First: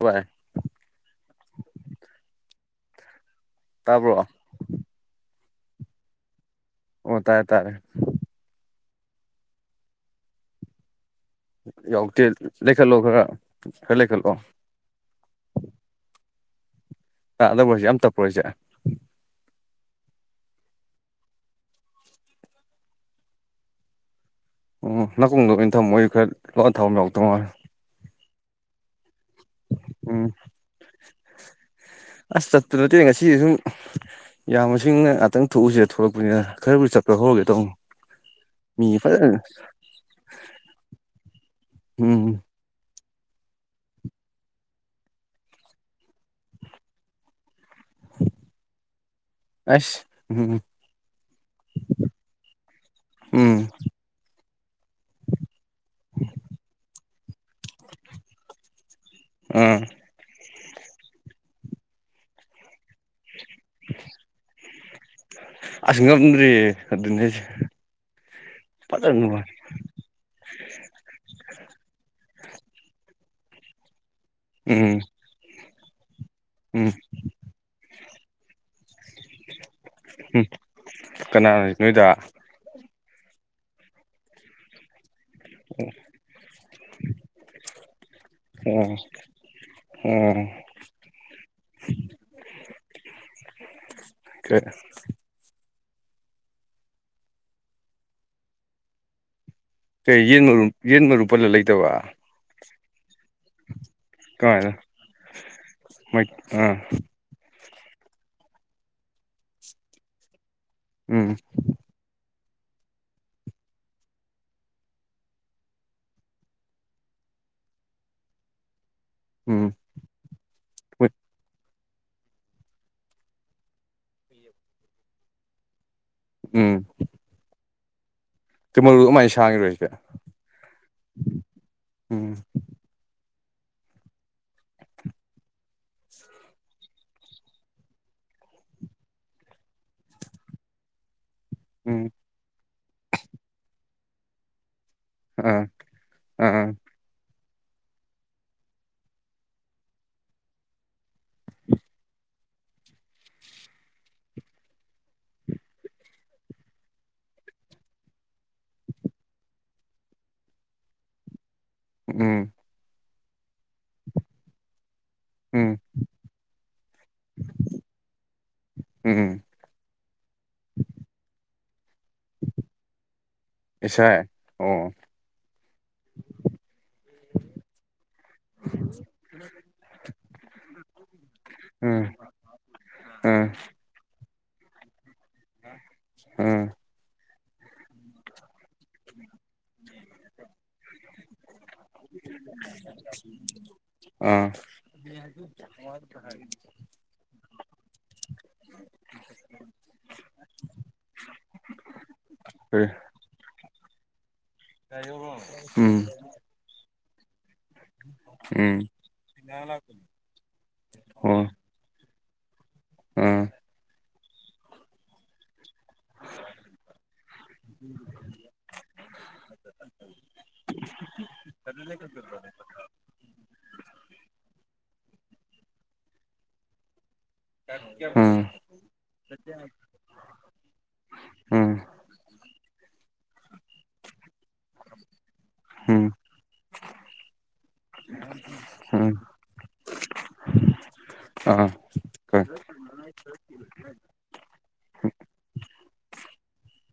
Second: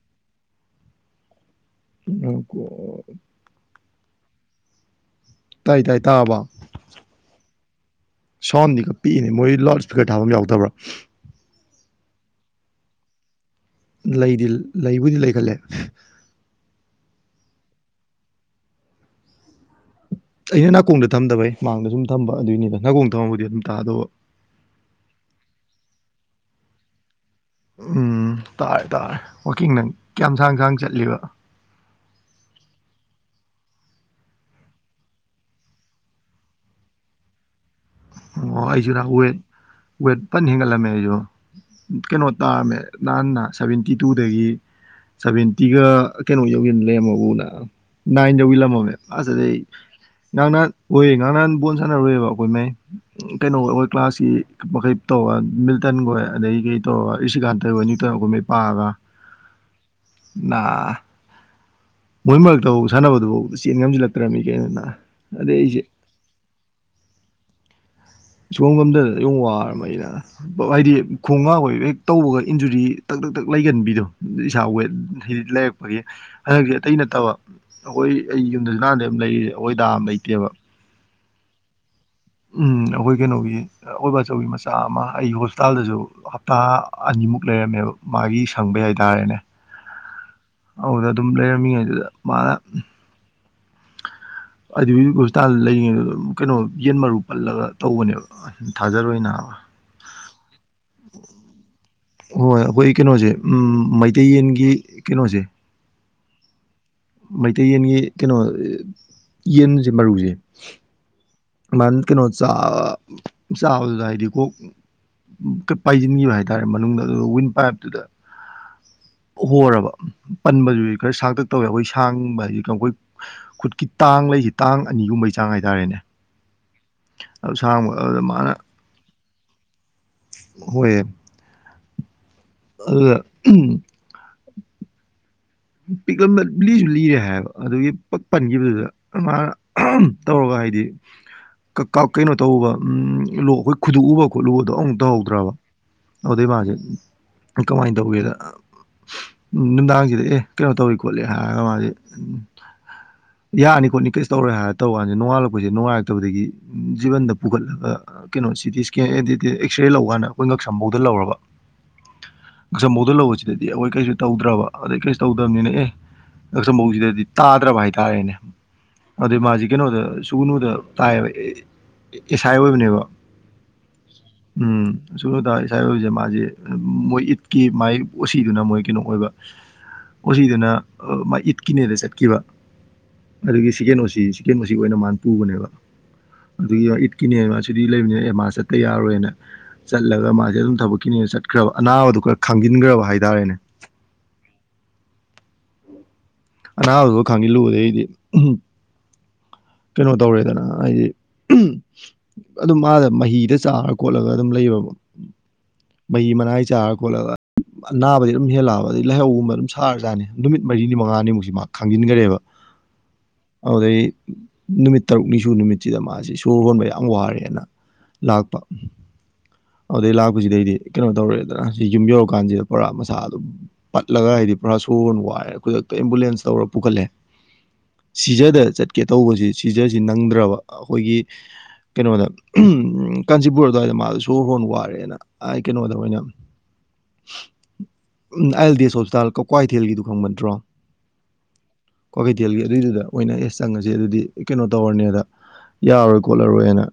ꯍꯣꯏ ꯀꯣ [inaudible] ꯇꯥꯕ꯭ꯔꯣ ꯇꯥꯏ ꯇꯥꯏ ꯇꯥꯕ ꯑꯣ ꯇꯥꯏ ꯇꯥꯔꯦ ꯄꯤꯛꯏꯅꯦ ꯃꯣꯏ ꯂꯥꯎꯠ ꯏꯁꯄꯤꯀꯔ ꯊꯥꯕ ꯑꯃ ꯌꯥꯎꯗꯕ꯭ꯔꯥ ꯌꯥꯛꯇ ꯂꯩꯈꯠꯂꯣ ꯈꯒ ꯂꯩꯗꯤ ꯂꯩꯕꯨꯗꯤ ꯂꯩꯈꯠꯂꯦ ꯑꯥ ꯑꯗꯕꯨꯁꯦ ꯌꯥꯝ ꯇꯞꯄꯣ ꯍꯥꯏꯁꯦ ꯑꯩꯅ ꯅꯥꯀꯣꯡꯗ ꯊꯝꯗꯕꯩ ꯃꯥꯡꯗ ꯁꯨꯝ ꯊꯝꯕ ꯑꯗꯨꯏꯅꯤꯗ ꯅꯥꯀꯣꯡꯗ ꯊꯝꯃꯕꯨꯗꯤ ꯑꯗꯨꯝ ꯇꯥꯗꯧꯕ ꯎ ꯅꯥꯀꯣꯡꯗ ꯑꯣꯏꯅ ꯊꯝꯃꯣꯣꯏ ꯈꯔ ꯂꯣꯟ ꯊꯥꯎ ꯑꯃ ꯌꯥꯔꯗꯧ ꯃꯦ ꯎꯝ ꯇꯥꯏꯦ ꯇꯥꯏꯔ ꯎꯝ ꯑꯁ ꯆꯠ ꯅꯠꯇ ꯉꯁꯤ ꯁꯨꯝ ꯌꯥꯝ ꯃꯁꯤꯡꯅ ꯉꯥꯛꯇꯪ ꯊꯣꯛꯎꯁꯦ ꯊꯣꯛꯂꯛꯄꯅꯤꯅ ꯈꯔꯕꯨ ꯆꯠꯄ ꯍꯧꯔꯒꯦ ꯇꯧꯅ ꯑꯣ ꯑꯩꯁꯨꯗꯍꯥꯛ ꯋꯦꯠ ꯋꯦꯠ ꯐꯅ ꯍꯦꯟꯒꯠꯂꯝꯃꯦ ꯑꯩꯁꯨ ꯀꯩꯅꯣ ꯎꯝ ꯇꯥꯔꯝꯃꯦ ꯅꯍꯥꯟꯟꯅ ꯁꯚꯦꯟꯇꯤ ꯇꯨꯗꯒꯤ ꯁꯚꯦꯟꯇꯤꯒ ꯀꯩꯅꯣ ꯌꯧꯁꯤꯟ ꯂꯩꯔꯝꯃꯕꯨꯅ ꯅ ꯏꯅꯦ ꯍꯏꯂꯂꯝ ꯑꯃꯃꯦ ꯑꯁ ꯑꯁ ꯉꯥꯡ ꯎꯝ ꯅꯍꯥꯟ ꯍꯣꯏꯌꯦ ꯉꯥꯡ ꯅꯍꯥꯟ ꯕꯣꯜ ꯁꯥꯟꯅꯔꯣꯏꯑꯕ ꯑꯩꯈꯣꯏ ꯃꯥꯏ ꯎꯝ ꯀꯩꯅꯣꯒ ꯑꯩꯈꯣꯏ ꯀ꯭ꯂꯥꯁꯀꯤ ꯃꯈꯩ ꯇꯧꯕꯔ ꯃꯤꯜꯇꯟꯈꯣꯏ ꯑꯗꯒꯤ ꯀꯩ ꯇꯧꯕꯔ ꯔꯤꯁꯤꯀꯥꯟꯇ ꯍꯣꯏ ꯅ꯭ꯌꯨꯇꯟ ꯒ [inaudible] ꯄꯥꯒ ꯎꯝ ꯃꯣꯏ ꯃꯔꯛꯇꯧꯕ ꯁꯥꯟꯅꯕꯗꯨꯐꯥꯎꯕ ꯆꯦꯟ ꯉꯝꯁꯤꯜꯂꯛꯇ꯭ꯔꯕꯃꯤ ꯀꯦꯅ ꯑꯗꯩ ꯑꯩꯁꯦ ꯑꯁ ꯉꯝꯗ꯭ꯔꯦ ꯑꯗꯨꯅꯦ ꯍꯥꯏꯁꯦ ꯁꯣꯝ ꯉꯝꯗꯅ ꯐꯖꯅ ꯑꯩ ꯅꯨꯡꯉꯥꯏ ꯋꯥꯔꯕꯃꯩꯅ ꯍꯥꯏꯗꯤ ꯈꯣꯡ ꯉꯥꯕꯒꯤ ꯍꯦꯛ ꯇꯧꯕꯒ ꯏꯟꯖꯨꯔꯤ ꯇꯛ ꯇꯛ ꯇꯛ ꯂꯩꯒꯟꯕꯤꯗꯣ ꯏꯁꯥ ꯋꯦꯠ ꯎꯝ ꯍꯥꯏꯗꯤ ꯂꯩꯔꯛꯄꯒꯤ ꯍꯟꯗꯛꯁꯦ ꯎꯝ ꯑꯇꯩ ꯅꯠꯇꯕ ꯑꯩꯈꯣꯏ ꯑꯩ ꯌꯨꯝꯗꯁꯨ ꯅꯍꯥꯟꯗꯩ ꯂꯩ ꯑꯩꯈꯣꯏ ꯗꯥ ꯑꯃ ꯎꯝ ꯂꯩꯇꯦꯕ ꯀꯅꯥꯅꯣ ꯅꯣꯏꯗ ꯎꯝ ꯑꯩꯈꯣꯏ ꯀꯩꯅꯣꯒꯤ ꯑꯩꯈꯣꯏ ꯕꯥꯆꯧꯒꯤ ꯃꯆꯥ ꯑꯃ ꯑꯩ ꯍꯣꯁꯄꯤꯇꯥꯜꯗꯁꯨ ꯍꯞꯇꯥ ꯑꯅꯤꯃꯨꯛ ꯂꯩꯔꯝꯃꯦꯕ ꯃꯥꯒꯤ ꯑꯣ ꯁꯪꯕꯩ ꯍꯥꯏꯇꯥꯔꯦꯅꯦ ꯑꯣ ꯑꯗꯨꯗ ꯑꯗꯨꯝ ꯂꯩꯔꯝꯃꯤ ꯑꯗꯨꯗ ꯃꯥꯅ ꯑꯗꯨꯏ ꯍꯣꯁꯄꯤꯇꯥꯜ ꯂꯩꯔꯤꯉꯩ ꯑꯗꯨꯝ ꯀꯩꯅꯣ ꯌꯦꯟ ꯃꯔꯨ ꯄꯜꯂꯒ ꯇꯧꯕꯅꯦꯕ ꯊꯥꯖꯔꯣꯏ ꯅꯥꯕ ꯀꯩ ꯌꯦꯟ ꯃꯔꯨꯝ ꯌꯦꯟ ꯃꯔꯨ ꯄꯜꯂ ꯂꯩꯇꯕ ꯍꯣꯏ ꯑꯩꯈꯣꯏ ꯀꯩꯅꯣꯁꯦ ꯎꯝ ꯀꯃꯥꯏꯅ ꯃꯩꯇꯩꯌꯦꯟꯒꯤ ꯀꯩꯅꯣꯁꯦ ꯃꯣꯏ ꯑꯥ ꯃꯩꯇꯩ ꯌꯦꯟꯒꯤ ꯀꯩꯅꯣ ꯌꯦꯟꯁꯦ ꯃꯔꯨꯁꯦ ꯎꯝ ꯆ ꯆꯥꯕꯗ ꯍꯥꯏꯗꯤ ꯀꯣ ꯄꯥꯏꯁꯤꯟꯈꯤꯕ ꯍꯥꯏꯇꯥꯔꯦ ꯃꯅꯨꯡꯗ ꯑꯗꯨ ꯋꯤꯟ ꯄꯥꯏꯞꯇꯨꯗ ꯎꯝ ꯍꯣꯔꯕ ꯄꯟꯕꯗꯨꯗꯤ ꯍꯣꯏ ꯈꯔ ꯁꯥꯛꯇꯛ ꯇꯧꯋꯦ ꯑꯩꯈꯣꯏ ꯊꯥꯡꯕ ꯍꯥꯏ ꯑꯩꯈꯣꯏ ꯈꯨꯠꯀꯤ ꯇꯥꯡ ꯂꯩꯁꯤ ꯇꯥꯡ ꯑꯅꯤꯒꯨꯝꯕꯩ ꯆꯥꯡ ꯍꯥꯏꯇꯥꯔꯦꯅꯦ ꯎꯝ ꯑꯁꯥꯡꯕ ꯑꯗꯨꯗ ꯃꯥ ꯀꯩ ꯃꯔꯨ ꯀꯃꯥꯏꯅ ꯁꯥꯡꯉꯤꯕ ꯁꯤꯗꯤ ꯍꯣꯏ ꯎꯝ ꯑꯗꯨꯅ ꯄꯤꯛꯂꯝ ꯂꯤꯁꯨ ꯂꯤꯔꯦ ꯍꯥꯏꯕ ꯑꯗꯨꯒꯤ ꯄꯛ ꯄꯟꯈꯤꯕꯗꯨꯗ ꯃꯥꯅ ꯇꯧꯔꯒ ꯍꯥꯏꯗꯤ ꯎꯝ ꯀꯩꯅꯣ ꯇꯧꯕ ꯎꯝ ꯂꯣꯛ ꯑꯩꯈꯣꯏ ꯈꯨꯗꯣꯛꯎꯕ ꯈꯣꯠꯂꯨꯗꯣ ꯑꯃꯨ ꯇꯧꯍꯧꯗ꯭ꯔꯕ ꯑꯥ ꯑꯗꯨꯗꯩ ꯑꯥ ꯃꯥꯁꯦ ꯀꯃꯥꯏꯅ ꯇꯧꯒꯦꯗ ꯅꯨꯡꯗꯥꯡꯁꯤꯗ ꯑꯦ ꯀꯩꯅꯣ ꯇꯧꯋꯤ ꯈꯣꯠꯂꯤ ꯍꯥꯏꯔꯒ ꯃꯥꯁꯦ ꯎ ꯌꯥꯅꯤ ꯈꯣꯠꯅꯤ ꯀꯩꯁꯨ ꯇꯧꯔꯣꯏ ꯍꯥꯏꯔ ꯇꯧ ꯀꯥꯁꯦ ꯅꯣꯡꯉꯥꯜꯂꯛꯄꯁꯦ ꯅꯨꯡꯉꯥꯏꯔꯛꯇꯕꯗꯒꯤ ꯖꯤꯕꯟꯗ ꯄꯨꯈꯠꯂꯒ ꯀꯩꯅꯣ ꯁꯤꯇꯤ ꯏꯁꯀꯦꯟ ꯑꯦꯛꯁꯔꯦ ꯂꯧꯀꯥꯟꯗ ꯑꯩꯈꯣꯏ ꯉꯛꯁꯝꯐꯧꯗ ꯂꯧꯔꯕ ꯎꯝ ꯉ ꯁ ꯃꯣꯗ ꯂꯧꯕꯁꯤꯗꯗꯤ ꯑꯩꯈꯣꯏ ꯀꯩꯁꯨ ꯇꯧꯗ꯭ꯔꯕ ꯑꯗꯩ ꯀꯩꯁꯨ ꯇꯧꯗꯕꯅꯤꯅ ꯎꯝ ꯑꯦ ꯉꯛꯁꯝꯕꯧꯁꯤꯗꯗꯤ ꯇꯥꯗ꯭ꯔꯕ ꯍꯥꯏꯇꯥꯔꯦꯅꯦ ꯑꯗꯨꯏ ꯎꯝ ꯃꯥꯁꯤ ꯀꯩꯅꯣꯗ ꯁꯨꯒꯨꯅꯨꯗ ꯇꯥꯏꯕ ꯑꯦꯁꯥꯏ ꯑꯣꯏꯕꯅꯦꯕ ꯑꯦꯁꯥꯏ ꯎꯝ ꯁꯨꯛꯅꯗ ꯑꯦꯁꯥꯏ ꯑꯣꯏꯕꯁꯦ ꯃꯥꯁꯦ ꯃꯣꯏ ꯏꯠꯀꯤ ꯃꯥꯏ ꯑꯣꯁꯤꯗꯨꯅ ꯃꯣꯏ ꯀꯩꯅꯣ ꯑꯣꯏꯕ ꯑꯣꯁꯤꯗꯨꯅ ꯃꯥ ꯏꯠꯀꯤꯅꯦꯗ ꯎꯝ ꯆꯠꯈꯤꯕ ꯎꯝ ꯎꯝ ꯑꯗꯨꯒꯤ ꯁꯤꯀꯦꯟ ꯑꯣ ꯁꯤꯀꯦꯟ ꯑꯣꯏꯅ ꯃꯥ ꯄꯨꯕꯅꯦꯕ ꯑꯥ ꯎꯝ ꯀꯤꯅꯦ ꯃꯥ ꯁꯤꯗꯤ ꯂꯩꯕꯅꯤꯅ ꯑꯦ ꯃꯥ ꯆꯠꯇ ꯌꯥꯔꯣꯏꯅ ꯆꯠꯂꯒ ꯃꯥꯁꯦ ꯑꯗꯨꯝ ꯊꯕꯛ ꯀꯤꯅꯦꯅ ꯆꯠ ꯑ ꯑꯅꯥꯕꯗꯣ ꯈꯥꯡꯖꯤꯜꯂꯨꯕꯗ ꯑꯩꯗꯤ ꯀꯩꯅꯣ ꯇꯧꯔꯦꯗꯅ ꯍꯥꯏꯗꯤ ꯑꯗꯨꯝ ꯑꯥ ꯃꯥꯗ ꯃꯍꯤꯗ ꯆꯥꯔ ꯈꯣꯠꯂꯒ ꯑꯗꯨꯝ ꯂꯩꯕ ꯎꯝ ꯃꯍꯤ ꯃꯅꯥꯏ ꯆꯥꯔꯒ ꯑꯅꯥꯕꯗꯤ ꯑꯗꯨꯝ ꯎꯝ ꯎꯝ ꯍꯦꯜꯂꯛꯑꯕ ꯑꯗꯩ ꯂꯥꯏꯍꯧꯒꯨꯝꯕ ꯑꯗꯨꯝ ꯁꯥꯔꯖꯥꯠꯅꯤ ꯅꯨꯃꯤꯠ ꯃꯔꯤꯅꯤ ꯃꯉꯥꯅꯤꯃꯨꯛꯁꯤ ꯃꯥ ꯈꯥꯡꯖꯤꯟꯈ꯭ꯔꯦꯕ ꯑꯗꯨꯗꯩ ꯅꯨꯃꯤꯠ ꯇꯔꯨꯛꯅꯤꯁꯨ ꯅꯨꯃꯤꯠ ꯁꯤꯗ ꯃꯥꯁꯤ ꯁꯣꯔ ꯍꯣꯟꯕ ꯌꯥꯝ ꯋꯥꯔꯦꯅ ꯂꯥꯛꯄ ꯑꯗꯨꯗꯩ ꯂꯥꯛꯄꯁꯤꯗꯩꯗꯤ ꯀꯩꯅꯣ ꯇꯧꯔꯑꯦꯗꯅ ꯁꯤ ꯌꯨꯝ ꯌꯧꯔꯀꯥꯟꯁꯤꯗ ꯄꯨꯔꯥ ꯃꯁꯥ ꯑꯗꯨꯝ ꯄꯠꯂꯒ ꯍꯥꯏꯗꯤ ꯄꯨꯔꯥ ꯁꯣꯔ ꯍꯣꯟꯕ ꯋꯥꯔꯦ ꯈꯨꯗꯛꯇ ꯑꯦꯝꯕꯨꯂꯦꯟꯁ ꯇꯧꯔ ꯄꯨꯈꯠꯂꯦ ꯀ ꯁꯤꯖꯗ ꯆꯠꯀꯦ ꯇꯧꯕꯁꯤ ꯁꯤꯖꯁꯤ ꯅꯪꯗ꯭ꯔꯕ ꯑꯩꯈꯣꯏꯒꯤ ꯎꯝ ꯀꯩꯅꯣꯗ ꯀꯥꯟꯆꯤꯄꯨꯔ ꯑꯗꯨꯋꯥꯏꯗ ꯃꯥꯁꯨ ꯁꯣꯔ ꯍꯣꯟ ꯋꯥꯔꯦꯅ ꯑꯩ ꯀꯩꯅꯣꯗ ꯑꯣꯏꯅ ꯑꯥꯏ ꯑꯦꯜ ꯗꯤ ꯑꯦꯁ ꯍꯣꯁꯄꯤꯇꯥꯜ ꯀ ꯀ꯭ꯋꯥꯏꯊꯦꯜꯒꯤꯗꯨ ꯈꯪꯕ ꯅꯠꯇ꯭ꯔꯣ ꯑꯥ ꯀ꯭ꯋꯥꯀꯩꯊꯦꯜꯒꯤ ꯑꯗꯨꯏꯗꯨꯗ ꯃꯣꯏ ꯑꯣꯏꯅ ꯑꯦꯁ ꯆꯪꯉꯁꯦ ꯑꯗꯨꯗꯤ ꯀꯩꯅꯣ ꯇꯧꯔꯅꯤꯗ ꯌꯥꯔꯔꯣꯏ ꯈꯣꯠꯂꯔꯣꯏ ꯍꯥꯏꯅ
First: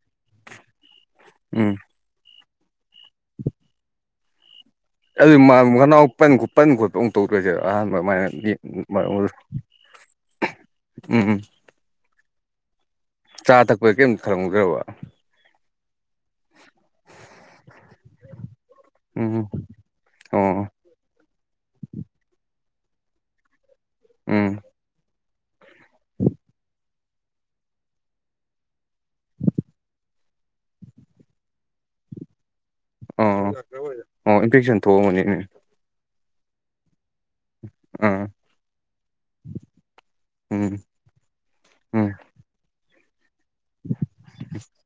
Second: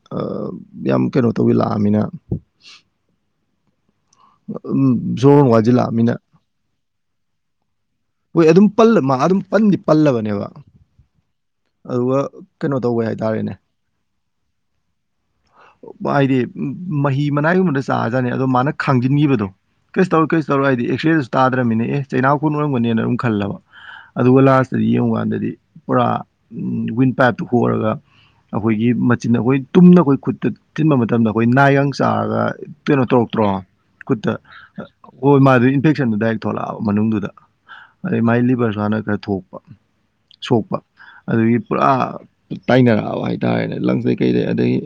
ꯌꯥꯝ ꯀꯩꯅꯣ ꯇꯧꯋꯤ ꯎꯝ ꯂꯥꯛꯑꯃꯤꯅ ꯑꯗꯨ ꯖꯣꯔꯣꯟ ꯃꯅꯥꯎ ꯋꯥꯁꯤꯜꯂꯛꯑꯃꯤꯅ ꯈꯣꯠꯄ ꯑꯃꯨꯛ ꯇꯧꯗꯣꯏꯁꯦ ꯑꯍꯥꯟꯕ ꯑꯗꯨꯃꯥꯏꯅ ꯄꯗꯤ ꯄꯜꯂꯕꯅꯦꯕ ꯎꯝꯝ ꯑꯗꯨꯒ ꯀꯩꯅꯣ ꯇꯧꯕꯩ ꯍꯥꯏꯇꯥꯔꯦꯅꯦ ꯆꯥ ꯊꯛꯄꯒꯤ ꯀꯔꯤꯝꯇ ꯈꯪꯂꯝꯈ꯭ꯔꯕ ꯍꯥꯏꯗꯤ ꯃꯍꯤ ꯃꯅꯥꯏꯒꯨꯝꯕꯗ ꯆꯥꯖꯥꯠꯅꯤ ꯑꯗꯣ ꯃꯥꯅ ꯎꯝ ꯈꯥꯡꯖꯤꯟꯈꯤꯕꯗꯣ ꯀꯩꯁꯨ ꯇꯧꯔꯣ ꯀꯩꯁꯨ ꯇꯧꯔꯣ ꯑꯣ ꯍꯥꯏꯗꯤ ꯑꯦꯛꯁꯔꯦꯗꯁꯨ ꯇꯥꯗ꯭ꯔꯕꯃꯤꯅꯦ ꯑꯦ ꯆꯩꯅꯥꯎ ꯀꯣꯟꯟ ꯎꯔꯝꯒꯅꯦꯅ ꯑꯗꯨꯝ ꯈꯜꯂꯕ ꯎꯝ ꯑꯗꯨꯕꯨꯂ ꯁꯗꯤ ꯎꯀꯥꯟꯗꯗꯤ ꯄꯨꯔꯥ ꯋꯤꯟ ꯄꯥꯏꯞꯇ ꯍꯔꯒ ꯑꯩꯈꯣꯏꯒꯤ ꯑꯩꯒꯤ ꯃꯆꯤꯟ ꯑꯩꯈꯣꯏ ꯇꯨꯝꯅ ꯑꯩꯈꯣꯏ ꯈꯨꯠꯇ ꯊꯤꯟꯕ ꯃꯇꯝꯗ ꯑꯩꯈꯣꯏ ꯅꯥꯏꯒꯡ ꯆꯥꯔꯒ ꯀꯩꯅꯣ ꯇꯧꯔꯛꯇ꯭ꯔꯣ ꯑꯣ ꯈꯨꯠꯇ ꯑꯣ ꯏꯟꯐꯦꯛꯁꯟ ꯍ ꯊꯣꯛꯑꯝꯃꯅꯤꯅꯦ ꯃꯥꯗꯨ ꯏꯟꯐꯦꯛꯁꯟꯗꯨ ꯗꯥꯏꯔꯦꯛ ꯊꯣꯛꯂꯛꯑꯕ ꯃꯅꯨꯡꯗꯨꯗ ꯑꯗꯩ ꯑꯥ ꯃꯥꯏꯂꯤ ꯄꯔꯁꯥꯅ ꯈꯔ ꯊꯣꯛꯄ ꯎꯝ ꯁꯣꯛꯄ ꯑꯗꯨꯒꯤ ꯄꯨꯔꯥ ꯎꯝ ꯇꯥꯏꯅꯔꯛ ꯍꯥꯏꯇꯥꯔꯦꯅꯦ ꯂꯪꯁꯦ ꯀꯩꯗꯩ ꯑꯗꯒꯤ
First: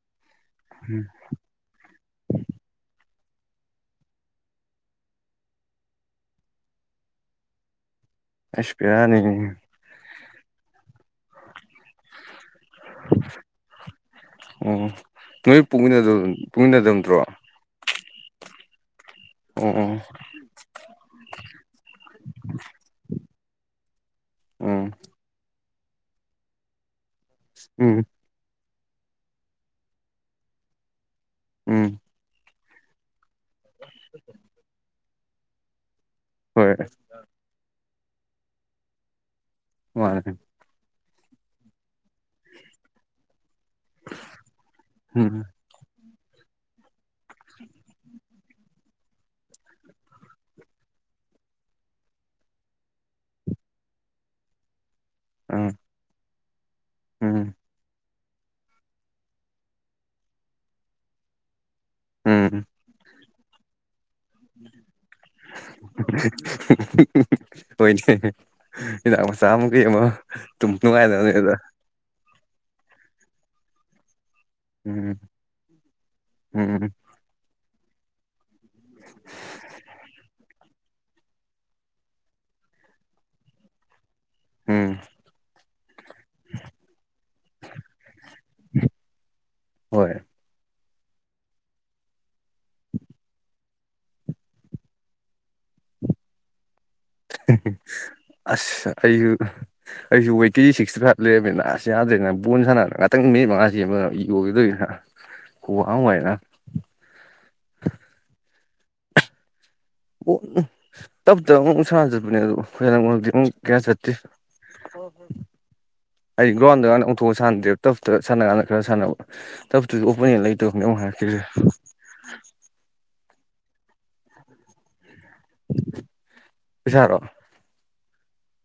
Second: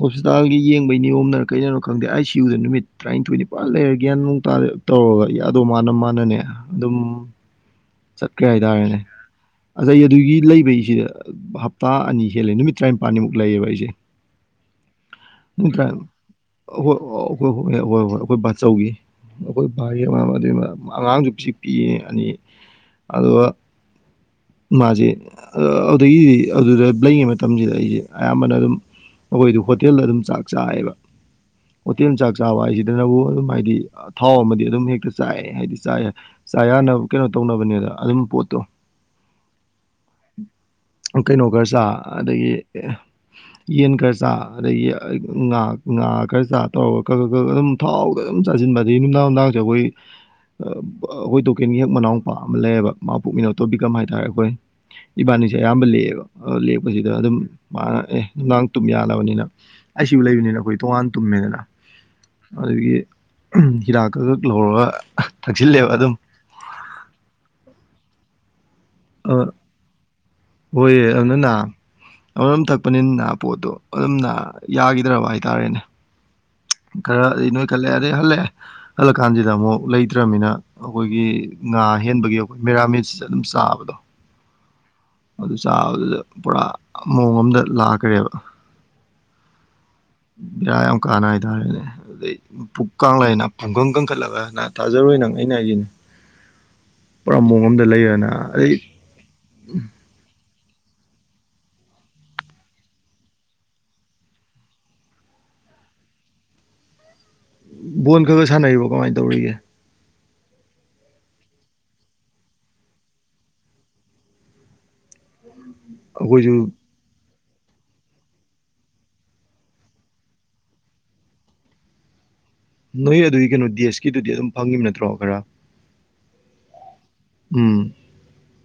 ꯍꯣꯁꯄꯤꯇꯥꯜꯒꯤ ꯎꯝ ꯌꯦꯡꯕꯩꯅꯤꯌꯣꯝꯅꯔ ꯀꯩꯅꯣ ꯈꯪꯗꯦꯥꯏ ꯁꯤ ꯌꯨꯗ ꯅꯨꯃꯤꯠ ꯇꯔꯥꯅꯤꯊꯣꯏ ꯅꯤꯄꯥꯥꯟ ꯂꯩꯔꯒꯦ ꯅꯨꯡ ꯇ ꯇꯧꯔꯒ ꯌꯥꯗꯣ ꯃꯥꯅ ꯃꯥꯅꯅꯦ ꯑꯗꯨꯝ ꯆꯠꯀ꯭ꯔꯦ ꯑꯁ ꯍꯥꯏꯇꯥꯔꯦꯅꯦ ꯕꯦꯔꯥꯅꯤꯅꯦ ꯑꯁꯩ ꯑꯗꯨꯒꯤ ꯂꯩꯕꯩꯁꯤꯗ ꯍꯇꯥ ꯑꯅꯤ ꯍꯦꯜꯂꯦ ꯅꯨꯃꯤꯠ ꯇꯔꯥꯅꯤꯄꯥꯜꯅꯤꯃꯨꯛ ꯂꯩꯌꯦꯕ ꯑꯩꯁꯦ ꯑꯣ ꯅꯣꯏ ꯄꯨꯃꯤꯟꯅ ꯄꯨꯃꯤꯟꯅꯗ ꯑꯣ ꯑꯩꯈꯣꯏ ꯍꯣꯏ ꯍꯣꯏ ꯍꯣꯏ ꯑꯩꯈꯣꯏ ꯕꯥꯆꯧꯒꯤ ꯑꯣ ꯑꯩꯈꯣꯏ ꯑꯣ ꯚꯥꯒꯤꯉ ꯑꯗꯨꯒꯤ ꯑꯉꯥꯡꯁꯨ ꯄꯤꯌꯦ ꯑꯅꯤ ꯑꯗꯨꯒ ꯎꯝ ꯃꯥꯁꯦ ꯑꯗꯨꯗꯒꯤꯗꯤ ꯑꯗꯨꯗ ꯂꯩꯉꯩ ꯃꯇꯝꯁꯤꯗ ꯑꯩꯁꯦ ꯎꯝ ꯑꯌꯥꯝꯕꯅ ꯑꯗꯨꯝ ꯑꯩꯈꯣꯏꯗꯤ ꯍꯣꯇꯦꯜꯗ ꯑꯗꯨꯝ ꯆꯥꯛ ꯆꯥꯌꯦꯕ ꯎꯝ ꯍꯣꯇꯦꯜ ꯆꯥꯛ ꯆꯥꯕ ꯍꯥꯏꯁꯤꯗꯅꯕꯨ ꯑꯗꯨꯝ ꯍꯥꯏꯗꯤ ꯊꯥꯎ ꯑꯃꯗꯤ ꯑꯗꯨꯝ ꯍꯦꯛꯇ ꯆꯥꯏ ꯍꯥꯏꯗꯤ ꯆ ꯆꯥ ꯍꯣꯏ ꯌꯥꯅꯕ ꯀꯩꯅꯣ ꯇꯧꯅꯕꯅꯦꯗ ꯑꯗꯨꯝ ꯄꯣꯠꯇꯨꯣ ꯃꯥꯅꯦ ꯀꯩꯅꯣꯒꯔ ꯁꯥ ꯑꯗꯒꯤ ꯌꯦꯟ ꯈꯔꯆꯥꯥ ꯑꯗꯒꯤ ꯎꯝ ꯉꯥ ꯉꯥ ꯈꯔꯆꯥꯥ ꯇꯧꯔꯒ ꯀꯛ ꯀꯛ ꯀ ꯑꯗꯨꯝ ꯊꯥꯎꯒ ꯑꯗꯨꯝ ꯆꯥꯁꯤꯟꯕ ꯑꯗꯒꯤ ꯌꯨꯝꯗꯥꯡ ꯅꯨꯡꯗꯥꯡꯁꯦ ꯑꯩꯈꯣꯏ ꯑꯩꯈꯣꯏ ꯇꯣꯀꯦꯟꯒꯤ ꯍꯦꯛ ꯃꯅꯥꯎ ꯅꯨꯄꯥ ꯑꯃ ꯂꯩꯌꯦꯕ ꯃꯥꯄꯣꯛ ꯃꯤꯅꯇꯣ ꯕꯤꯀꯝ ꯍꯥꯏꯇꯥꯔꯦ ꯑꯩꯈꯣꯏ ꯏꯕꯥꯅꯤꯁꯦ ꯎꯝ ꯑꯌꯥꯝꯕ ꯂꯦꯛꯑꯦꯕ ꯂꯦꯛꯄꯁꯤꯗ ꯑꯗꯨꯝ ꯎꯝ ꯃꯥꯅ ꯑꯦ ꯅꯨꯡꯗꯥꯡ ꯇꯨꯝ ꯌꯥꯅꯕꯅꯤꯅ ꯑꯩꯁꯨ ꯂꯩꯕꯅꯤꯅ ꯑꯩꯈꯣꯏ ꯇꯣꯉꯥꯟ ꯇꯨꯝꯃꯦꯗꯅ ꯎꯝ ꯑꯗꯨꯗꯒꯤ ꯏꯤꯔ ꯈꯛ ꯈꯛ ꯂꯧꯔꯒ ꯊꯛꯆꯜꯂꯦꯕ ꯑꯗꯨꯝ ꯍꯣꯏꯅꯦ ꯍꯤꯗꯥꯛ ꯑ, ꯃꯆꯥ ꯑꯃ ꯀꯩ ꯑꯃꯣꯨꯝ ꯅꯨꯡꯉꯥꯏꯗꯕꯅꯦ ꯑꯗ ꯑꯗꯨꯝ ꯊꯛꯄꯅꯤꯅ ꯄꯣꯠꯇꯣ ꯑꯗꯨꯝꯅ ꯎꯝ ꯌꯥꯈꯤꯗ꯭ꯔꯕ ꯍꯥꯏꯇꯥꯔꯦꯅꯦ ꯎꯝ ꯈꯔꯗꯤ ꯅꯣꯏ ꯀꯠꯂꯛꯑꯦ ꯑꯗꯩ ꯍꯜꯂꯛꯑꯦ ꯍꯜꯂꯛ ꯀꯥꯟꯁꯤꯗ ꯑꯃꯨꯛ ꯂꯩꯇ꯭ꯔꯕꯅꯤꯅ ꯑꯩꯈꯣꯏꯒꯤ ꯉꯥ ꯍꯦꯟꯕꯒꯤ ꯑꯩꯈꯣꯏ ꯄꯦꯔꯥꯃꯤꯠꯁ ꯑꯗꯨꯝ ꯆꯥꯕꯗꯣ ꯎꯝ ꯆꯥꯗ ꯄꯨꯔꯥ ꯃꯑꯣꯡ ꯑꯃꯝꯗ ꯂꯥꯛꯈ꯭ꯔꯦꯕ ꯍꯣꯏ ꯕꯤꯔꯥ ꯌꯥꯝ ꯀꯥꯟꯅ ꯍꯥꯏꯇꯥꯔꯦꯅꯦ ꯑꯗꯩ ꯄꯨꯛ ꯀꯥꯡꯂ ꯍꯥꯏꯅ ꯄꯥꯡꯈꯪ ꯀꯟꯈꯠꯂꯒꯅ ꯊꯥꯖꯔꯣꯏ ꯅꯪ ꯑꯩꯅ ꯍꯥꯏꯒꯤꯅꯦ [inaudible] ꯑꯁ ꯑꯩꯁꯨ ꯑꯩꯁꯨ ꯤ ꯁꯤꯛꯁꯇꯤ ꯐꯥꯏꯚ ꯂꯩꯔꯕꯃꯤꯅ ꯑꯁ ꯌꯥꯗ꯭ꯔꯦꯅ ꯕꯜ ꯁꯥꯟꯅꯕꯅ ꯉꯥꯛꯇꯪ ꯃꯤꯅꯤꯠ ꯃꯉꯥꯥꯁꯦ ꯑꯃ ꯌꯣꯈꯤꯗꯣꯏꯅꯤꯅ ꯈꯨꯍ ꯋꯥꯅ ꯕꯣꯜ ꯈꯔ ꯈꯔ ꯁꯥꯟꯅꯔꯤꯕꯣ ꯀꯃꯥꯏ ꯇꯧꯔꯤꯒꯦ ꯇꯞ ꯇꯞ ꯑꯃꯨꯛ ꯁꯅ ꯆꯠꯄꯅꯦ ꯑꯗꯨ ꯍ ꯃꯔꯛꯇ ꯑꯃꯨꯛ ꯀꯌꯥ ꯆꯠꯇꯦ ꯑꯩꯈꯣꯏꯁꯨ ꯑꯩꯒ꯭ꯔꯣꯗ ꯎꯊꯣꯛ ꯁꯥꯟ ꯑꯞ ꯇꯞꯇ ꯁꯥꯟꯅ ꯀꯥꯟꯅ ꯈꯔ ꯁꯥꯟꯅꯕ ꯇꯞꯇꯨꯁꯨ ꯑꯣꯄꯅꯦꯟ ꯂꯩꯇꯕꯅꯦ ꯑꯃꯨꯛ ꯍꯥꯏꯔꯛꯈꯤꯁꯦ ꯅꯣꯏ ꯑꯗꯨꯒꯤ ꯀꯩꯅꯣ ꯗꯦꯁꯀꯤꯗꯨꯗꯤ ꯑꯗꯨꯝ ꯐꯪꯉꯤꯕ ꯅꯠꯇ꯭ꯔꯣ ꯈꯔ ꯄꯁꯔꯣ ꯎꯝ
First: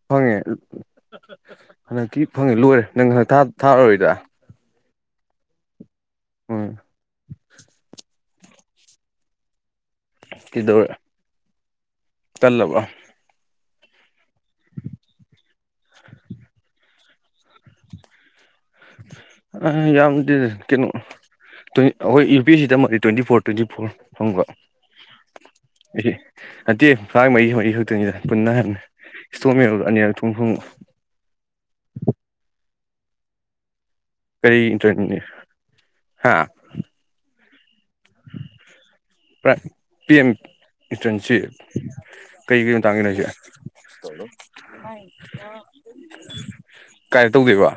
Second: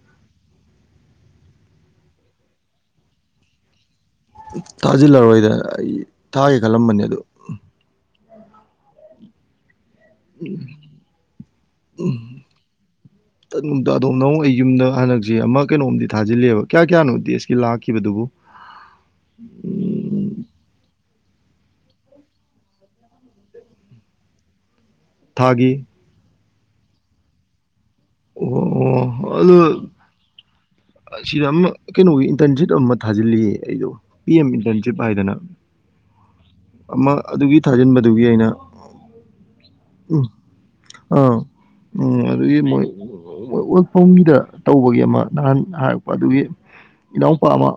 ꯐꯪꯉꯦ ꯍꯟꯗꯛꯇꯤ ꯐꯪꯉꯦ ꯂꯣꯏꯔꯦ ꯅꯪ ꯍꯟꯗꯛ ꯊꯥꯔꯔꯣꯏꯗ ꯊꯥꯖꯤꯜꯂꯔꯣꯏꯗ ꯑꯩ ꯊꯥꯒꯦ ꯎꯝ ꯈꯜꯂꯝꯕꯅꯤ ꯑꯗꯨꯗ ꯏꯗꯣ ꯇꯜꯂꯕ ꯇꯨꯝꯝꯇ ꯑꯗꯣꯝ ꯅꯪ ꯑꯩ ꯌꯨꯝꯗ ꯍꯟꯗꯛꯁꯦ ꯑꯃ ꯀꯩꯅꯣꯝꯗꯤ ꯊꯥꯖꯤꯜꯂꯤꯦꯕ ꯀꯌꯥ ꯀꯌꯥꯅꯣ ꯗꯦꯁꯀꯤ ꯂꯥꯛꯈꯤꯕꯗꯨꯕꯨ ꯑ ꯌꯥꯝꯗꯤ ꯀꯅꯣ ꯇ꯭ꯋ ꯑꯩꯈꯣꯏ ꯌꯨ ꯄꯤ ꯁꯤꯗꯝꯃ ꯇ꯭ꯋꯦꯟꯇꯤ ꯐꯣꯔ ꯇ꯭ꯋꯦꯟꯇꯤ ꯐꯣꯔ ꯐꯪꯕ ꯊꯥꯒꯤ ꯍꯟꯇꯦ ꯐꯥꯡ ꯃꯔꯤ ꯃꯔꯤ ꯈꯛꯇꯅꯤꯗ ꯄꯨꯟꯅ ꯑꯣ ꯍꯟꯅ ꯑꯣ ꯑꯗꯨ ꯏꯁꯇꯣꯝ ꯑꯅꯤꯔꯛ ꯊꯨꯝ ꯐꯣꯡꯉ ꯁꯤꯗ ꯑꯃ ꯀꯩꯅꯣꯒꯤ ꯏꯟꯇꯔꯟꯁꯤꯞ ꯑꯃ ꯊꯥꯖꯤꯜꯂꯤꯌꯦ ꯑꯩꯗꯣ ꯄꯤ ꯑꯦꯝ ꯀꯔꯤ ꯏꯟꯇꯔꯟꯁꯤꯞ ꯏꯟꯇꯔꯟꯅꯤ ꯍꯥꯏꯗꯅ ꯍꯥ ꯑꯃ ꯑꯗꯨꯒꯤ ꯊꯥꯖꯤꯟꯕꯗꯨꯒꯤ ꯑꯩꯅ ꯥꯏ ꯄꯤ ꯎꯝ ꯑꯦꯝ ꯏꯟꯇꯔꯟꯁꯤ ꯑꯥ ꯎꯝ ꯑꯗꯨꯒꯤ ꯀꯩ ꯀꯩ ꯃꯣꯏ ꯃꯇꯥꯡꯒꯤꯅꯣ ꯍꯥꯏꯁꯦ ꯑꯣꯛꯐꯝꯒꯤꯗ ꯇꯧꯕꯒꯤ ꯑꯃ ꯅꯍꯥꯟꯥꯟ ꯍꯥꯏꯔꯛꯄ ꯑꯗꯨꯒꯤ ꯀꯥꯏꯗ ꯏꯅꯥꯎꯄꯥ ꯑꯃ ꯇꯧꯗꯣꯏꯕ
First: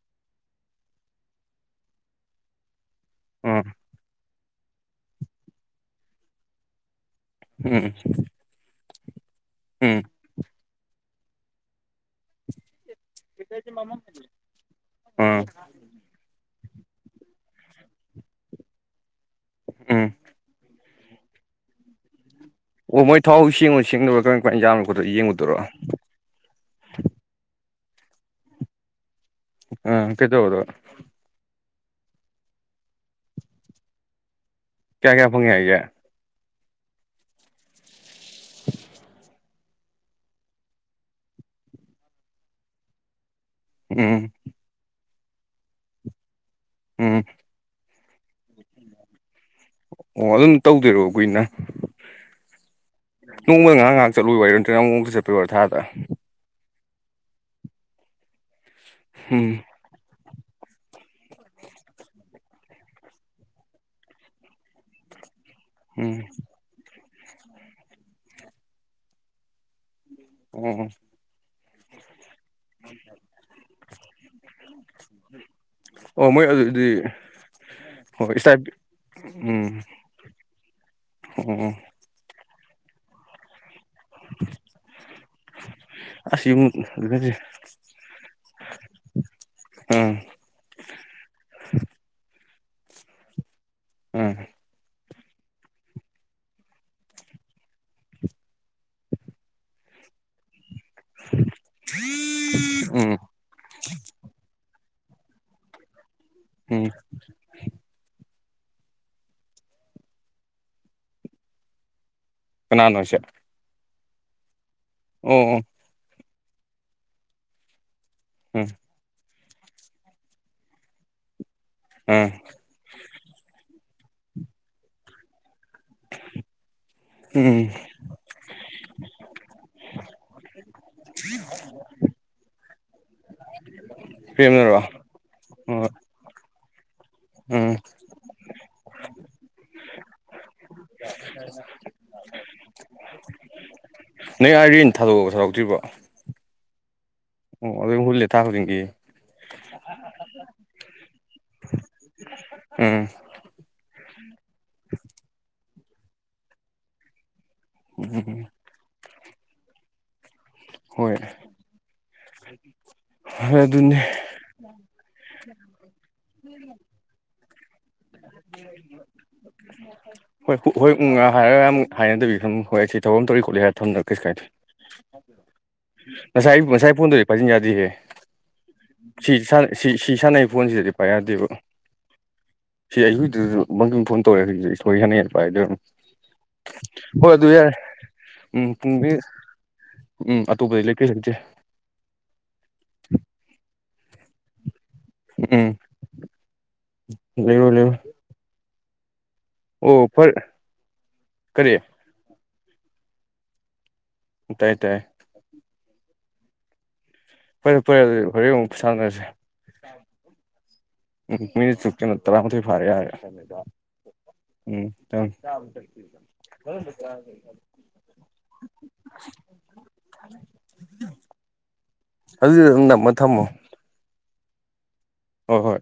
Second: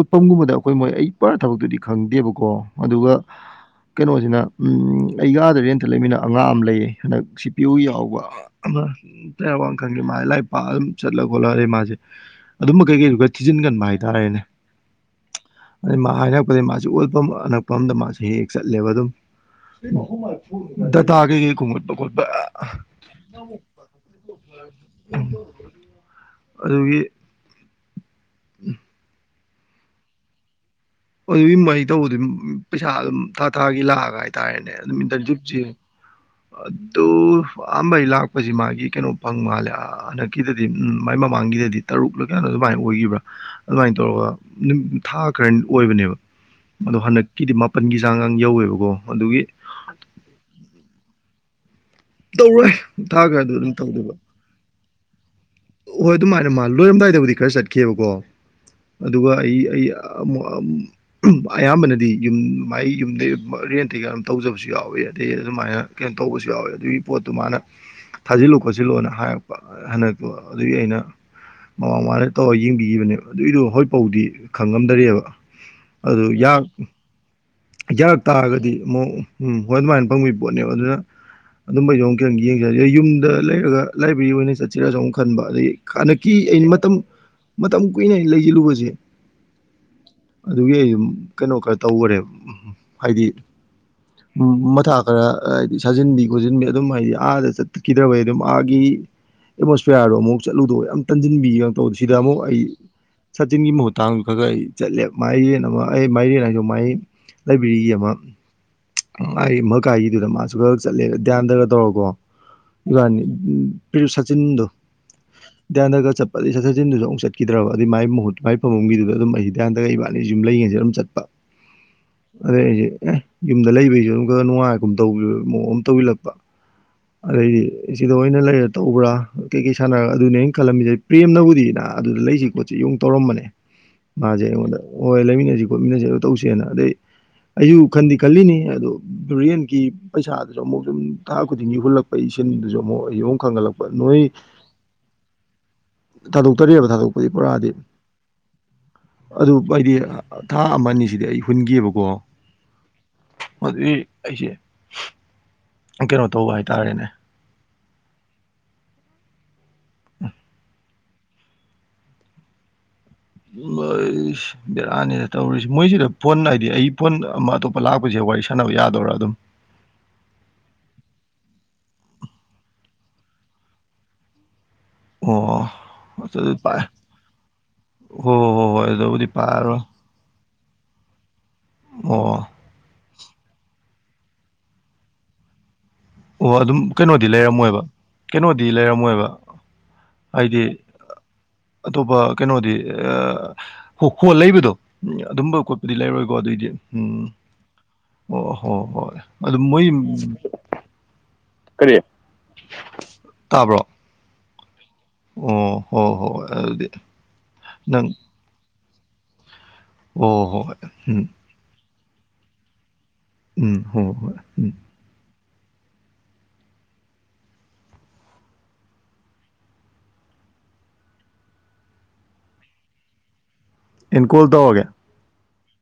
ꯏꯐꯝꯒꯨꯝꯕꯗ ꯑꯩꯈꯣꯏ ꯃꯣꯏ ꯑꯩ ꯄꯔ ꯊꯕꯛꯇꯨꯗꯤ ꯈꯪꯗꯦꯕꯀꯣ ꯑꯗꯨꯒ ꯎꯝ ꯀꯩꯅꯣꯁꯤꯅ ꯎ ꯑꯩꯒꯥꯗ ꯔꯦꯟꯇ ꯂꯩꯃꯤꯅ ꯑꯉꯥꯡ ꯑꯃ ꯂꯩꯌꯦ ꯍꯟꯗꯛ ꯁꯤ ꯄꯤꯌꯨ ꯎꯝ ꯌꯥꯎꯕ ꯑꯃ ꯋꯥꯅ ꯎꯝ ꯈꯪꯒꯦ ꯃꯥ ꯂꯥꯏ ꯄꯥꯛ ꯑꯗꯨꯝ ꯆꯠꯂꯒ ꯈꯣꯠꯂꯔꯦ ꯃꯥꯁꯦ ꯑꯗꯨꯝꯕ ꯀꯩ ꯀꯩ ꯑꯗꯨꯒ ꯊꯤꯖꯤꯟꯒꯟꯕ ꯍꯥꯏꯇꯥꯔꯦꯅꯦ ꯎꯝ ꯑꯅ ꯃꯥꯁꯦ ꯑꯣꯠꯄ ꯑꯅꯛꯄ ꯑꯗ ꯃꯥꯁꯤꯦ ꯍꯦꯛ ꯆꯠꯂꯦꯕ ꯑꯗꯨꯝ ꯎꯝ ꯗꯇꯥ ꯀꯩꯀꯩ ꯈꯨꯝꯃꯠꯄ ꯈꯣꯠꯄ ꯑꯣ ꯃꯣꯏ ꯊꯥꯎ ꯁꯦꯡꯉꯨ ꯁꯦꯡꯗꯕꯥ ꯀꯃꯝ ꯀꯃꯥꯏ ꯌꯥꯝꯅꯣ ꯈꯣꯠꯇ ꯌꯦꯡꯉꯨꯗꯣꯏꯣ ꯑꯗꯨꯗꯒꯤ ꯎꯝ ꯑ ꯀꯩꯗ ꯍꯧꯗ ꯑꯗꯨꯒꯤ ꯃꯩ ꯇꯧꯕꯗ ꯄꯩꯁꯥ ꯑꯗꯨ ꯊꯥ ꯊꯥꯒꯤ ꯂꯥꯛꯑꯒ ꯀꯌꯥ ꯀꯌꯥ ꯐꯪꯉꯦ ꯅꯦꯁꯤ ꯍꯥꯏꯒꯦ ꯑꯗꯨ ꯑꯝꯕ ꯏꯂ ꯍꯧ ꯃꯥꯒꯤ ꯀꯩꯅꯣ ꯐꯪ ꯃꯥꯜꯂꯦ ꯍꯟꯗꯛꯀꯤꯗꯗꯤ ꯎꯝ ꯃꯥꯏ ꯃꯃꯥꯡꯒꯤꯗꯗꯤ ꯇꯔꯨꯛꯂ ꯀꯅꯣ ꯑꯗꯨꯃꯥꯏꯅ ꯑꯣꯏꯈꯤꯕ꯭ꯔꯥ ꯑꯗꯨꯃꯥꯏꯅ ꯇꯧꯔꯒ ꯎꯝ ꯅꯨꯃꯤꯠ ꯊꯥ ꯈꯔꯅꯤ ꯑꯣꯏꯕꯅꯦꯕ ꯑꯗꯣ ꯎꯝ ꯍꯟꯗꯛꯀꯤꯗꯤ ꯃꯥꯄꯟꯒꯤ ꯍꯟꯁꯥꯡꯒꯥꯡ ꯌꯧꯋꯦꯕꯀꯣ ꯑꯗꯨꯒꯤ ꯑꯣ ꯑꯗꯨꯝ ꯇꯧꯗꯣꯏꯔꯣ ꯀꯨꯏꯅ ꯇꯧꯔꯣꯏ ꯊꯥ ꯈꯔꯗꯣ ꯑꯗꯨꯝ ꯅꯣꯡꯃꯗ ꯉꯥꯏꯍꯥꯛ ꯇꯧꯗꯣꯏꯕ ꯉꯥꯏꯍꯥꯛ ꯆꯠꯂꯨ ꯋꯥꯏꯔ ꯁꯦ ꯄꯦꯕꯔ ꯊꯥ ꯇ ꯍꯣꯏ ꯑꯗꯨꯃꯥꯏꯅ ꯃꯥ ꯂꯣꯏꯔꯝꯗꯥꯏꯗꯕꯨꯗꯤ ꯈꯔ ꯆꯠꯈꯤꯕꯀꯣ ꯑꯗꯨꯒ ꯑꯩ ꯎꯝ ꯑꯩ ꯑꯌꯥꯝꯕꯅꯗꯤ ꯌꯨꯝ ꯃꯥꯏ ꯌꯨꯝꯗꯩ ꯔꯦꯟꯇ ꯀ ꯇꯧꯖꯕꯁꯨ ꯌꯥꯎꯋꯤ ꯑꯗꯩ ꯑꯗꯨꯃꯥꯏꯅ ꯀꯩꯅꯣ ꯎꯝ ꯇꯧꯕꯁꯨ ꯌꯥꯎꯋꯦ ꯑꯗꯨꯒꯤ ꯄꯣꯠꯇꯨ ꯃꯥꯅ ꯊꯥꯖꯤꯜꯂꯨ ꯈꯣꯠꯆꯤꯜꯂꯣꯅ ꯍꯥꯏꯔꯛꯄ ꯍꯟꯗꯛ ꯑꯗꯨꯒꯤ ꯑꯣ ꯑꯩꯅ ꯃꯃꯥꯡ ꯃ ꯇꯧꯔꯒ ꯌꯦꯡꯕꯤꯈꯤꯕꯅꯦꯕ ꯑꯗꯨꯏꯗꯨꯣ ꯍꯣꯏꯐꯥꯎꯗꯤ ꯈꯪꯉꯝꯗꯔꯤꯑꯕ ꯑꯗꯨ ꯑꯣ ꯃꯣꯏ ꯌꯥ ꯑꯗꯨꯗꯤ ꯌꯥꯔꯛ ꯍꯣꯏ ꯇꯥꯔꯒꯗꯤ ꯏꯁꯇꯥꯏꯞ ꯑꯃꯨꯛ ꯎꯝ ꯍꯣꯏ ꯑꯗꯨꯃꯥꯏꯅ ꯐꯪꯕꯒꯤ ꯄꯣꯠꯅꯦꯕ ꯑꯗꯨꯅ ꯑꯣ ꯑꯗꯨꯝꯕ ꯌꯡꯣ ꯀ ꯌꯦꯡꯖꯔꯒ ꯌꯨꯝꯗ ꯂꯩꯔꯒ ꯂꯥꯏꯕ꯭ꯔꯦꯔꯤ ꯑꯣꯏꯅ ꯆꯠꯁꯤꯔꯁꯨ ꯑꯃꯨꯛ ꯈꯟꯕ ꯑꯗꯗꯒꯤ ꯍꯟꯗꯛꯀꯤ ꯑꯁ ꯌꯨꯝ ꯑꯩꯅ ꯃꯇꯝ ꯑꯗꯨꯗꯤ ꯃꯇꯝ ꯀꯨꯏꯅ ꯑꯩꯅ ꯂꯩꯁꯤꯜꯂꯨꯕꯁꯦ ꯎꯝ ꯑꯗꯨꯒꯤ ꯑꯩ ꯀꯩꯅꯣ ꯈꯔ ꯇꯧꯈꯔꯦꯕ ꯎ ꯍꯥꯏꯗꯤ ꯎꯝ ꯃꯊꯥ ꯈꯔ ꯍꯥꯏꯗꯤ ꯁꯥꯖꯤꯟꯕꯤ ꯈꯣꯠꯆꯤꯟꯕꯤ ꯑꯗꯨꯝ ꯍꯥꯏꯗꯤ ꯑꯥꯗ ꯆꯠꯈꯤꯗ꯭ꯔꯕꯩ ꯑꯗꯨꯝ ꯑꯥꯒꯤ ꯑꯦꯠꯃꯣꯁꯐꯤꯔꯣ ꯑꯃꯨꯛ ꯆꯠꯂꯨꯗꯣꯏꯦ ꯌꯥꯝ ꯇꯟꯁꯤꯟꯕꯤꯒꯦꯒ ꯇꯧꯕ ꯁꯤꯗ ꯑꯃꯨꯛ ꯑꯩ ꯎꯝ ꯁꯆꯤꯟꯒꯤ ꯃꯍꯨꯠꯠꯇꯥꯡ ꯈꯔꯒ ꯑꯩ ꯆꯠꯂꯦ ꯃꯥꯏꯔꯦꯟ ꯑꯃ ꯑꯩ ꯃꯥꯏꯔꯦꯟ ꯍꯥꯏꯁꯨ ꯃꯥꯏ ꯎꯝ ꯂꯩꯕ꯭ꯔꯦꯔꯤꯒꯤ ꯑꯃ ꯑꯩ ꯑꯃ ꯀꯥꯏꯒꯤꯗꯨꯗ ꯃꯥꯁꯨ ꯈꯔ ꯆꯠꯂꯦ ꯙ꯭ꯌꯥꯟꯗꯒ ꯇꯧꯔꯀꯣ ꯀꯅꯥꯅꯣ ꯁꯦ ꯏꯅꯤ ꯁꯆꯟꯗꯨꯣ ꯑꯣ ꯎꯝ ꯟꯗꯒꯔ ꯆ ꯑꯗꯩ ꯆꯠꯊꯠꯁꯤꯟꯗꯨꯁꯨ ꯑꯃꯨꯛ ꯆꯠꯈꯤꯗ꯭ꯔꯕ ꯑꯗꯨꯒꯤ ꯃꯍꯨꯠ ꯃꯥꯏ ꯎꯝ ꯄꯥꯨꯡ ꯃꯤꯗꯨꯗ ꯑꯗꯨꯝ ꯌꯥꯟꯗꯒꯩ ꯏꯕꯥꯅꯤ ꯌꯨꯝ ꯂꯩꯉꯁꯦ ꯑꯗꯨꯝ ꯆꯠꯄ ꯑꯗꯨꯗꯩ ꯑꯩꯁꯦ ꯑꯦ ꯌꯨꯝꯗ ꯂꯩꯕꯩ ꯅꯨꯡꯉꯥꯏꯒ ꯃꯑꯣꯡ ꯑꯃ ꯇꯧꯕꯤꯜꯂꯛꯄ ꯑꯗꯩꯗꯤ ꯎꯝ ꯁꯤꯗ ꯑꯣꯏꯅ ꯂꯩꯔ ꯇꯧꯕ꯭ꯔꯥ ꯀꯩꯀꯩ ꯁꯥꯟꯅꯔꯒ ꯑꯗꯨꯅꯦ ꯑꯩꯅ ꯈꯜꯂꯝꯃꯤꯁꯦ ꯄ꯭ꯔꯦꯝꯅꯕꯨꯗꯤꯅ ꯇ ꯅ ꯄ꯭ꯔꯦꯝꯅꯔꯣ ꯑꯣ ꯑꯗꯩ ꯎꯝ ꯑꯩꯁꯨ ꯈꯟꯗꯤ ꯈꯜꯂꯤꯅꯤ ꯑꯗꯣ ꯕꯔꯤꯌꯦꯟꯒꯤ ꯄꯩꯁꯥ ꯑꯃꯨꯛ ꯁꯨꯝ ꯊꯥ ꯈꯨꯗꯤꯡꯒꯤ ꯍꯨꯜꯂꯛꯄ ꯏꯁꯤꯡꯟꯗꯨꯁꯨ ꯑꯃꯨꯛ ꯑꯩ ꯑꯃꯨꯛ ꯈꯪꯍꯠꯂꯛꯄ ꯅꯣꯏ ꯁꯧꯔꯛꯇ꯭ꯔꯤꯕ ꯇꯔꯦꯠꯕ ꯊꯥꯗꯣꯛꯄꯗꯤ ꯄꯨꯔꯥꯗꯤ ꯑꯩꯈꯣꯏ ꯍꯦꯇꯥ ꯍꯔꯤꯡꯒ ꯑꯗꯨ ꯍꯥꯏꯗꯤ ꯊꯥ ꯑꯃꯅꯤ ꯑꯅꯤꯁꯤꯗꯤ ꯑꯩ ꯍꯨꯟꯒꯕꯀꯣ ꯎꯝ ꯃꯗꯨꯕꯤ ꯑꯩꯁꯦ [inaudible] ꯀꯩꯅꯣ ꯇꯧꯕ ꯍꯥꯏꯇꯥꯔꯦꯅꯦ ꯎꯝ ꯎ ꯍꯣꯏ ꯍꯣꯏ ꯑꯗꯨꯅꯦ ꯂꯣꯏ ꯕꯦꯔꯥꯅꯤꯗ ꯇꯧꯔꯤꯁꯤ ꯃꯣꯏꯁꯤꯗ ꯐꯣꯟ ꯍꯥꯏꯗꯤ ꯑꯩ ꯐꯣꯟ ꯑꯃ ꯑꯇꯣꯞꯄ ꯂꯥꯛꯄꯁꯦ ꯋꯥꯔꯤ ꯁꯥꯟꯅꯕ ꯌꯥꯗꯣꯏꯔꯥ ꯑꯗꯨꯝ ꯑ ꯍꯥꯏꯔ ꯌꯥꯝ ꯍꯥꯏꯅꯗꯕꯤ ꯁꯨꯝ ꯍꯣꯏ ꯑꯩ ꯊꯧꯐꯝ ꯇꯧꯔꯤ ꯈꯣꯠꯂꯤ ꯍꯥꯏꯔ ꯊꯝꯔꯒ ꯀꯩ ꯀꯥꯏꯗꯦ ꯑꯣ ꯉꯁꯥꯏ ꯑꯗꯨꯗꯤ ꯄꯥꯏ ꯉꯁꯥꯏ ꯐꯣꯟꯗꯗꯤ ꯄꯥꯏꯁꯤꯟ ꯌꯥꯗꯍꯦ ꯍꯣꯏ ꯍꯣꯏ ꯍꯣꯏ ꯑꯗꯨꯕꯨꯗꯤ ꯄꯥꯏꯔꯔꯣꯏ ꯁꯤ ꯁꯥꯟꯅꯩ ꯐꯣꯟꯁꯤꯗꯗꯤ ꯄꯥꯏ ꯌꯥꯗꯦꯕ ꯑ ꯁꯤ ꯑꯩꯈꯣꯏꯗꯨꯗꯁꯨ ꯃꯪꯡ ꯐꯣꯟ ꯇꯧꯔꯦ ꯍꯧꯖꯤꯛ ꯏꯁꯣꯏ ꯍꯅꯩ ꯄꯥꯏꯗ ꯑꯗꯨꯝ ꯑꯣ ꯑꯗꯨꯝ ꯀꯩꯅꯣꯗꯤ ꯂꯩꯔꯝꯃꯣꯏꯕ ꯀꯩꯅꯣꯗꯤ ꯎꯝ ꯄꯨꯡꯗꯤ ꯂꯩꯔꯝꯃꯣꯏꯕ ꯎꯝ ꯍꯥꯏꯗꯤ ꯑꯇꯣꯞꯄꯗ ꯂꯩ ꯀꯦꯦ ꯑꯇꯣꯞꯄ ꯀꯩꯅꯣꯗꯤ ꯍꯣ ꯍꯣ ꯂꯩꯕꯗꯣ ꯑꯗꯨꯝꯕ ꯈꯣꯠꯄꯗꯤ ꯂꯩꯔꯣꯏꯀꯣ ꯑꯗꯨꯑꯣꯏꯗꯤ ꯏ ꯍꯣꯏ ꯍꯣꯏ ꯑꯗꯨ ꯃꯣꯏ ꯀꯔꯤꯦ ꯇꯥꯕ꯭ꯔꯣ ꯇꯥꯏ ꯇꯥꯏ ꯑꯣ ꯍꯣ ꯍꯣ ꯑꯗꯨꯗꯤ ꯐꯔꯦ ꯐꯔꯦ ꯅꯪ ꯑꯗꯨꯗꯤ ꯍꯣꯔꯦꯟ ꯑꯃꯨꯛ ꯁꯥꯟꯅꯔꯁꯦ ꯑꯣ ꯍꯣꯏ ꯎꯝ ꯃꯤꯅꯤꯠ ꯆꯨ ꯀꯩꯅꯣ ꯇꯔꯥꯃꯥꯊꯣꯏ ꯐꯥꯔꯦ ꯌꯥꯔꯦꯗ ꯎꯝ ꯍꯣꯏ ꯍꯣꯏ ꯎꯝ ꯆꯪ ꯌꯥꯝꯝ ꯆꯔꯁꯤꯔ ꯀ [inaudible] ꯑꯗꯨꯪ ꯅꯝꯃ ꯊꯝꯃꯣ ꯏꯟꯀꯣꯜ ꯇꯧꯔꯒꯦ ꯍ ꯍꯣꯏ